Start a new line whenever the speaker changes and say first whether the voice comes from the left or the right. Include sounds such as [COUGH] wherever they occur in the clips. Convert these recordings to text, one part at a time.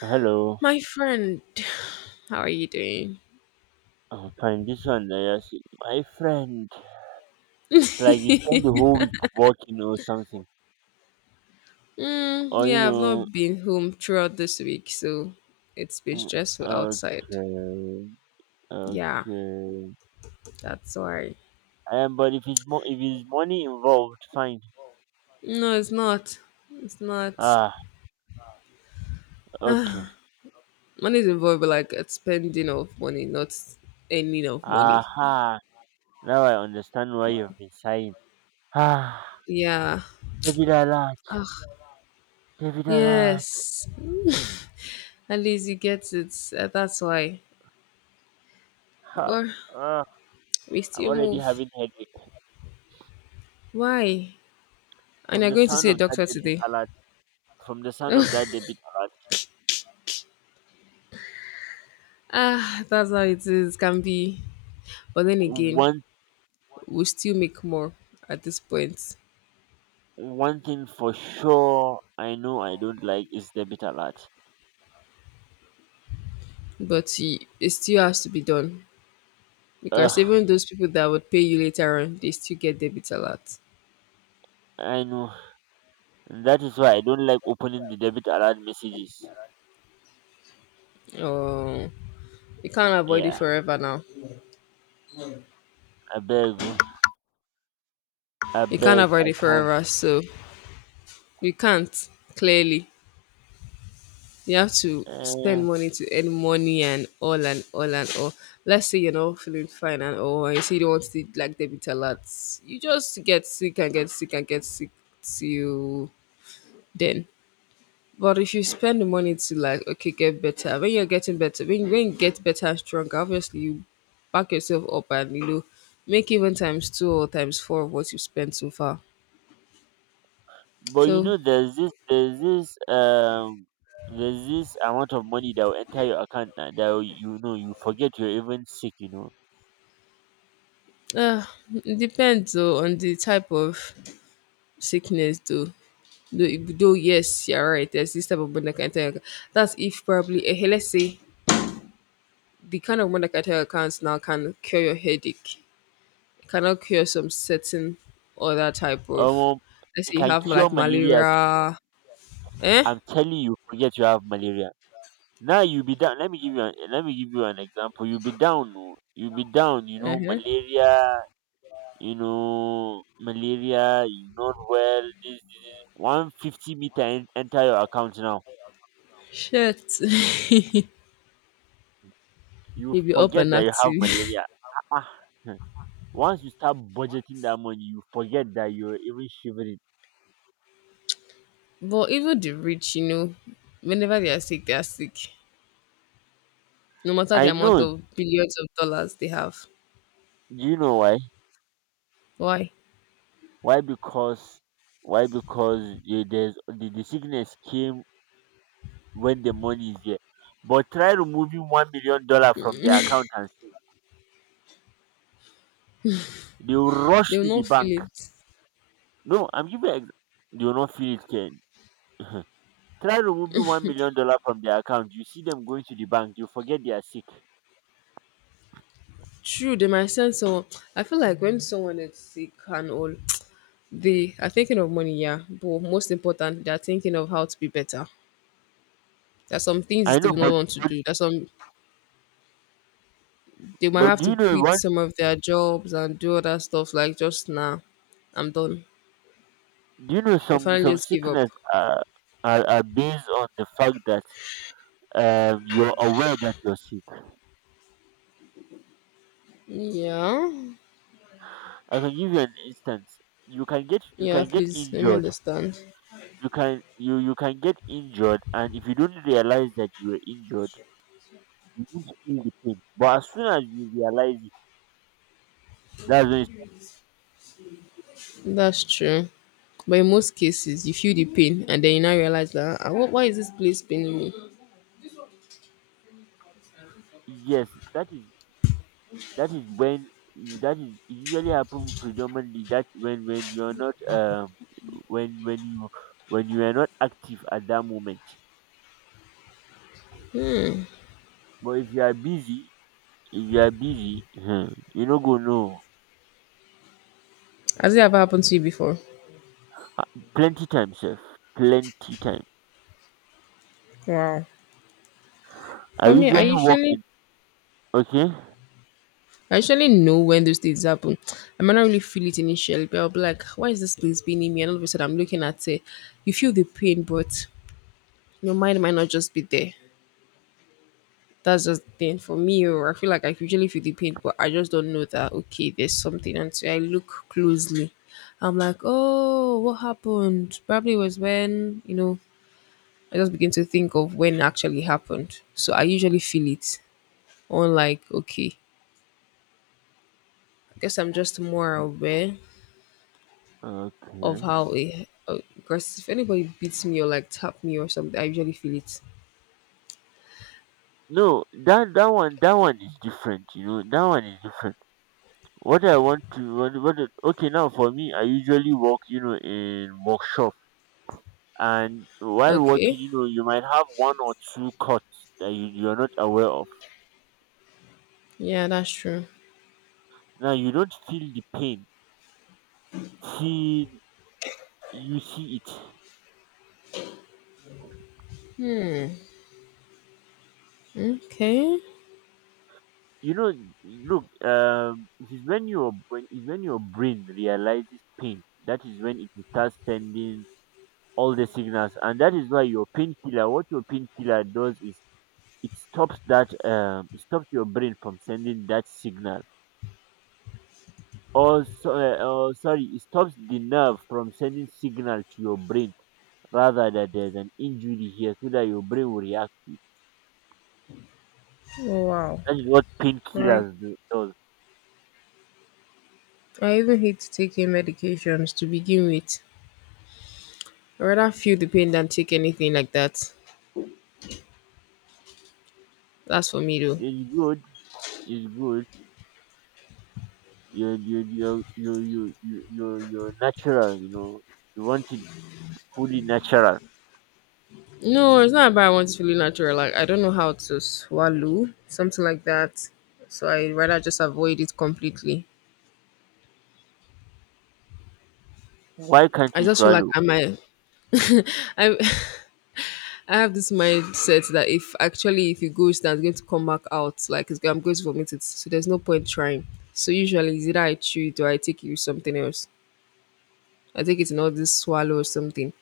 right: Hello,
left: My friend, how are you doing?
right: I'm fine. This one, there, yes. My friend. It's like you spend the
left: [LAUGHS]
right: whole week working or something. Or
left: Yeah, I've not been home throughout this week, so it's been
right: mm,
left: stressful outside.
right: okay,
left: Yeah,
right: okay.
left: that's why.
right: But if it's more, if it's money involved, fine.
left: No, it's not. It's not.
right: Ah, okay.
left: [SIGHS] Ah, money is involved, but like it's spending of money, not earning of money.
right: Aha. Now I understand why you've been sighing. Ah,
left: Yeah.
right: David Alat,
left: Ah,
right: David Alat.
left: yes. At least you get it. That's why.
right: Ha.
left: But
right: Ah,
left: we
right: I'm
left: still
right: already
left: move.
right: having headache
left: Why? And
right: from
left: you're
right: the
left: going to
right: sound
left: see a
right: of that
left: doctor
right: David
left: today.
right: Alat. From the sound of that David Alat.
left: Ah, that's how it is. Can be. But then again,
right: One
left: we still make more at this point.
right: One thing for sure I know I don't like is debit alert.
left: But it still has to be done because
right: Ugh,
left: even those people that would pay you later on, they still get debit a lot.
right: I know. And that is why I don't like opening the debit alert messages.
left: Oh, you can't avoid it
right: Yeah,
left: forever now.
right: I beg, oh, I
left: You can't
right: beg,
left: avoid
right: I
left: it
right: can't.
left: forever. So you can't, clearly. You have to
right: Uh,
left: spend money to earn money and all and all and all. Let's say you're not feeling fine and all, and you see you don't want to take, like, debit a lot. You just get sick and get sick and get sick till then. But if you spend the money to, like, okay, get better, when you're getting better, when you get better and stronger, obviously you back yourself up and you know make even times two or times four of what you've spent so far.
right: but you
left: So
right: know, there's this, there's this, um, there's this amount of money that will enter your account you know you forget you're even sick.
left: uh it depends though on the type of sickness though. Though yes, you're right. There's this type of Bonacata account. That's if probably let's say the kind of Bonacata accounts now can cure your headache, cannot cure some certain other type of,
right: Um,
left: let's
right: it
left: say you
right: can
left: have
right: cure
left: like
right: malaria too.
left: malaria. Eh.
right: I'm telling you, forget you have malaria. Now you'll be down. Let me give you an example. You'll be down. Oh, You'll be down.
left: Uh-huh.
right: You know malaria. You not well. This. 150 meter enter your account now.
left: Shit. [LAUGHS]
right: You
left: You be up
right: forget
left: and
right: that you have
left: active.
right: malaria. Ah, ah. [LAUGHS] Once you start budgeting that money, you forget that you're even shivering.
left: [LAUGHS] But even the rich, you know, whenever they are sick they are sick, no matter the
right: I
left: amount
right: know.
left: of billions of dollars they have.
right: Do you know why?
left: Why?
right: Why because why? Because the sickness came when the money is there. But try removing $1 million from their account and see. They will rush
left: They
right: to
left: will
right: the
left: not
right: bank.
left: feel it.
right: No, I'm giving you you will not feel it, Ken. Try removing $1 million from their account. You see them going to the bank. You forget they are sick.
left: True, they might send someone. I feel like when someone is sick and all, they are thinking of money, yeah, but most important they are thinking of how to be better. There are some
right: I
left: things they
right: know,
left: will not
right: but
left: want to
right: but,
left: do, there's some, they might
right: but
left: have
right: do
left: to
right: you know
left: quit
right: one?
left: some of their jobs and do other stuff like just nah, I'm done,
right: Do you know
left: they
right: some
left: finally
right: some
left: just give up.
right: sickness are, are are based on the fact that you're aware that you're sick.
left: Yeah.
right: I can give you an instance. You
left: Yeah,
right: can get
left: please let me
right: injured.
left: understand.
right: You can get injured, and if you don't realize that you were injured, you won't feel the pain. But as soon as you realize it, that's when it's,
left: That's true, but in most cases you feel the pain and then you now realize that, "Ah, why is this place paining me?"
right: yes that is that is when you- that is it usually happen predominantly that when when you when you are not active at that moment. But if you are busy, if you are busy, hmm, you no go know.
left: Has it ever happened to you before?
right: plenty time, sef Plenty time.
left: Wow.
right: i
left: For me I
right: usually walk
left: usually,
right: in Okay,
left: I usually know when those things happen. I might not really feel it initially, but I'll be like, why is this place paining me? And all of a sudden I'm looking at it. You feel the pain, but your mind might not just be there. That's just the pain for me. Or I feel like I usually feel the pain, but I just don't know that okay, there's something until I look closely. I'm like, oh, what happened? Probably was when you know I just begin to think of when it actually happened. So I usually feel it on like okay, I guess I'm just more aware of
right: okay.
left: how it. Because if anybody beats me or like tap me or something, I usually feel it.
right: No, that that one is different, you know. That one is different. What I want to what I- Okay, now for me, I usually work, you know, in workshop, and while working,
left: Okay.
right: you know, you might have one or two cuts that you're not aware of.
left: Yeah, that's true.
right: Now you don't feel the pain till you see it.
left: Okay.
right: You know, look, it is when your brain realizes pain. That is when it starts sending all the signals, and that is why your painkiller. What your painkiller does is it stops that it stops your brain from sending that signal or so, or sorry, it stops the nerve from sending signal to your brain rather, that there's an injury here so that your brain will react to it.
left: Oh, wow.
right: That is what
left: Right.
right: does.
left: I even hate taking medications to begin with. I'd rather feel the pain than take anything like that. That's for me though.
right: It's good, it's good. You're natural, you know, you want it fully natural.
left: No, it's not about I want to feel natural. Like I don't know how to swallow, something like that. So I'd rather just avoid it completely.
right: Why can't
left: I
right: you
left: just feel like
right: swallow?
left: I might [LAUGHS] I [LAUGHS] I have this mindset that if actually if it goes down, it's going to come back out. Like it's, I'm going to vomit it. So there's no point trying. So usually it's either I chew it or I take it with something else. I take it in all this swallow or something.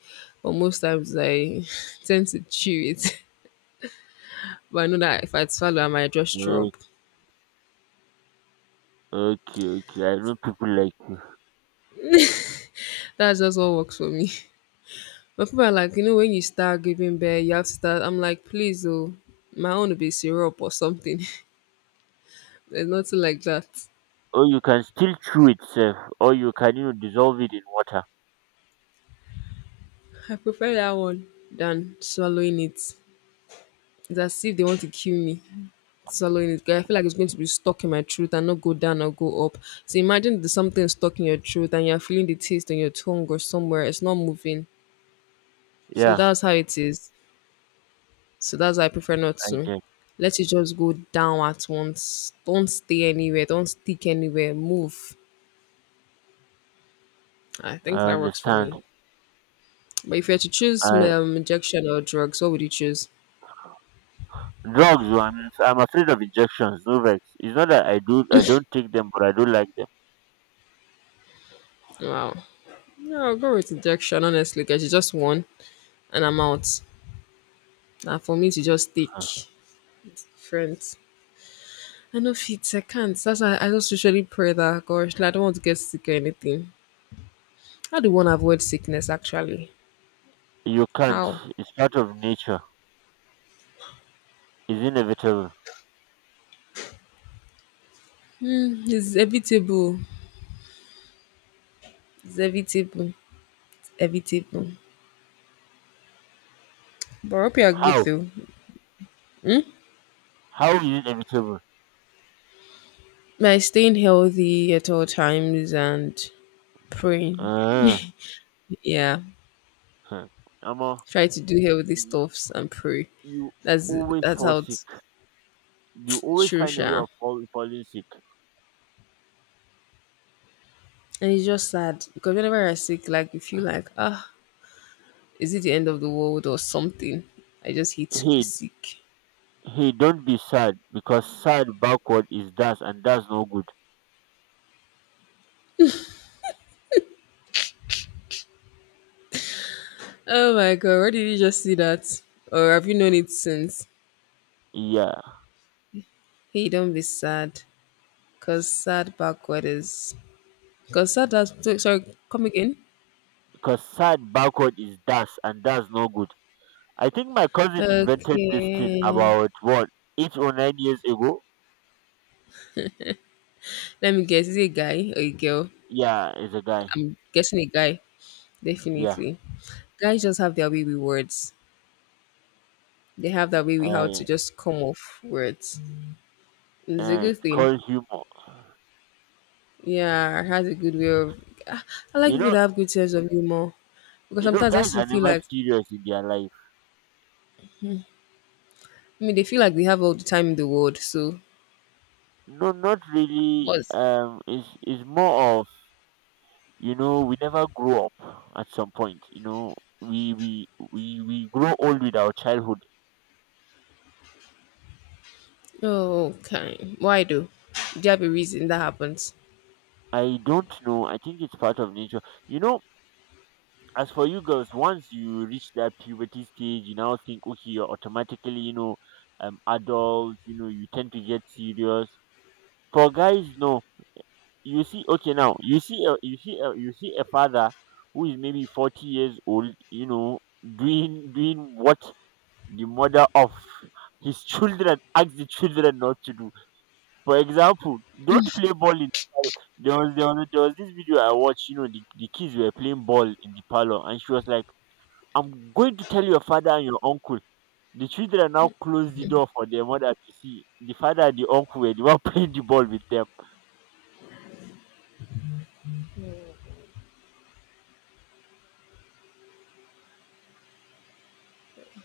left: But most times I [LAUGHS] tend to chew it. [LAUGHS] But I know that if I swallow, I might just
right: uh,
left: throw up.
right: okay, okay, I know people like.
left: That's just what works for me. [LAUGHS] But people are like, you know, when you start giving birth, you have to start. I'm like, please, oh, my own will be syrup or something. [LAUGHS] There's nothing like that.
right: Or you can still chew itself, or you can, you know, dissolve it in water.
left: I prefer that one than swallowing it. It's as if they want to kill me. Swallowing it, 'cause I feel like it's going to be stuck in my throat and not go down or go up. So imagine there's something stuck in your throat and you're feeling the taste on your tongue or somewhere. It's not moving. So
right: Yeah,
left: that's how it is. So that's why I prefer not
right: I
left: to.
right: get.
left: Let it just go down at once. Don't stay anywhere. Don't stick anywhere. Move. I think
right: I
left: that works for
right: understand.
left: me. But if you had to choose
right: I
left: injection or drugs, what would you choose?
right: Drugs. I'm afraid of injections. No vex. It's not that I don't take them, but I don't like them.
left: Wow. No, I'll go with injection, honestly, because it's just one and I'm out. And for me to just take
right: Uh,
left: friends. I know fit. I can't. That's why I just usually pray that gosh, like, I don't want to get sick or anything. How do one avoid sickness actually?
right: You can't.
left: How?
right: It's part of nature. It's inevitable.
left: It's evitable. It's evitable. Evitable. But I hope you are good
right: How?
left: though.
right: How is it inevitable?
left: By staying healthy at all times and praying.
right: Uh,
left: Yeah.
right: hmm. Amo,
left: Try to do healthy
right: you,
left: stuffs and pray.
right: you
left: That's
right: always
left: that's
right: fall
left: how
right: sick.
left: it's
right: You always
left: true,
right: find a way
left: Sha.
right: of falling sick.
left: And it's just sad because whenever you're sick, like you feel like, ah, is it the end of the world or something? I just hate to be
right: Hey,
left: sick.
right: hey, don't be sad, because sad backward is dust, and that's no good.
left: Oh my god, where did you just see that? Or have you known it since?
right: Yeah,
left: Hey, don't be sad. Cause sad backward is, cause sad, that's, sorry, come again.
right: because sad backward is das, and that's no good. I think my cousin invented this thing
left: Okay.
right: about what, 8 or 9 years ago.
left: Let me guess, is it a guy or a girl?
right: Yeah, is a guy.
left: Guessing a guy,
right: Yeah,
left: definitely. Guys just have their way with words. They have their way with how
right: uh,
left: to just come off words. And it's a
right: it's
left: good thing.
right: called humor.
left: Yeah, it has a good way of, I I like
right: You
left: people
right: know,
left: that have good sense of humor. Because
right: you know,
left: sometimes I
right: guys
left: still
right: are
left: feel
right: never
left: like
right: serious in their life.
left: I mean, they feel like they have all the time in the world. So,
right: No, not really.
left: what's
right: It's more of, you know, we never grow up at some point. You know, we grow old with our childhood.
left: oh, okay. Why though? Do you have a reason that happens?
right: I don't know. I think it's part of nature. You know, as for you girls, once you reach that puberty stage, you now think, okay, you're automatically, adults. You know, you tend to get serious. For guys, no. You see, okay, now you see a father who is maybe 40 years old. You know, doing what the mother of his [LAUGHS] children asks the children not to do. For example, don't play ball in there was this video I watched. You know, the kids were playing ball in the parlor, and she was like, I'm going to tell your father and your uncle. The children now closed the door for their mother to see. The father and the uncle were the one [LAUGHS] playing the ball with them.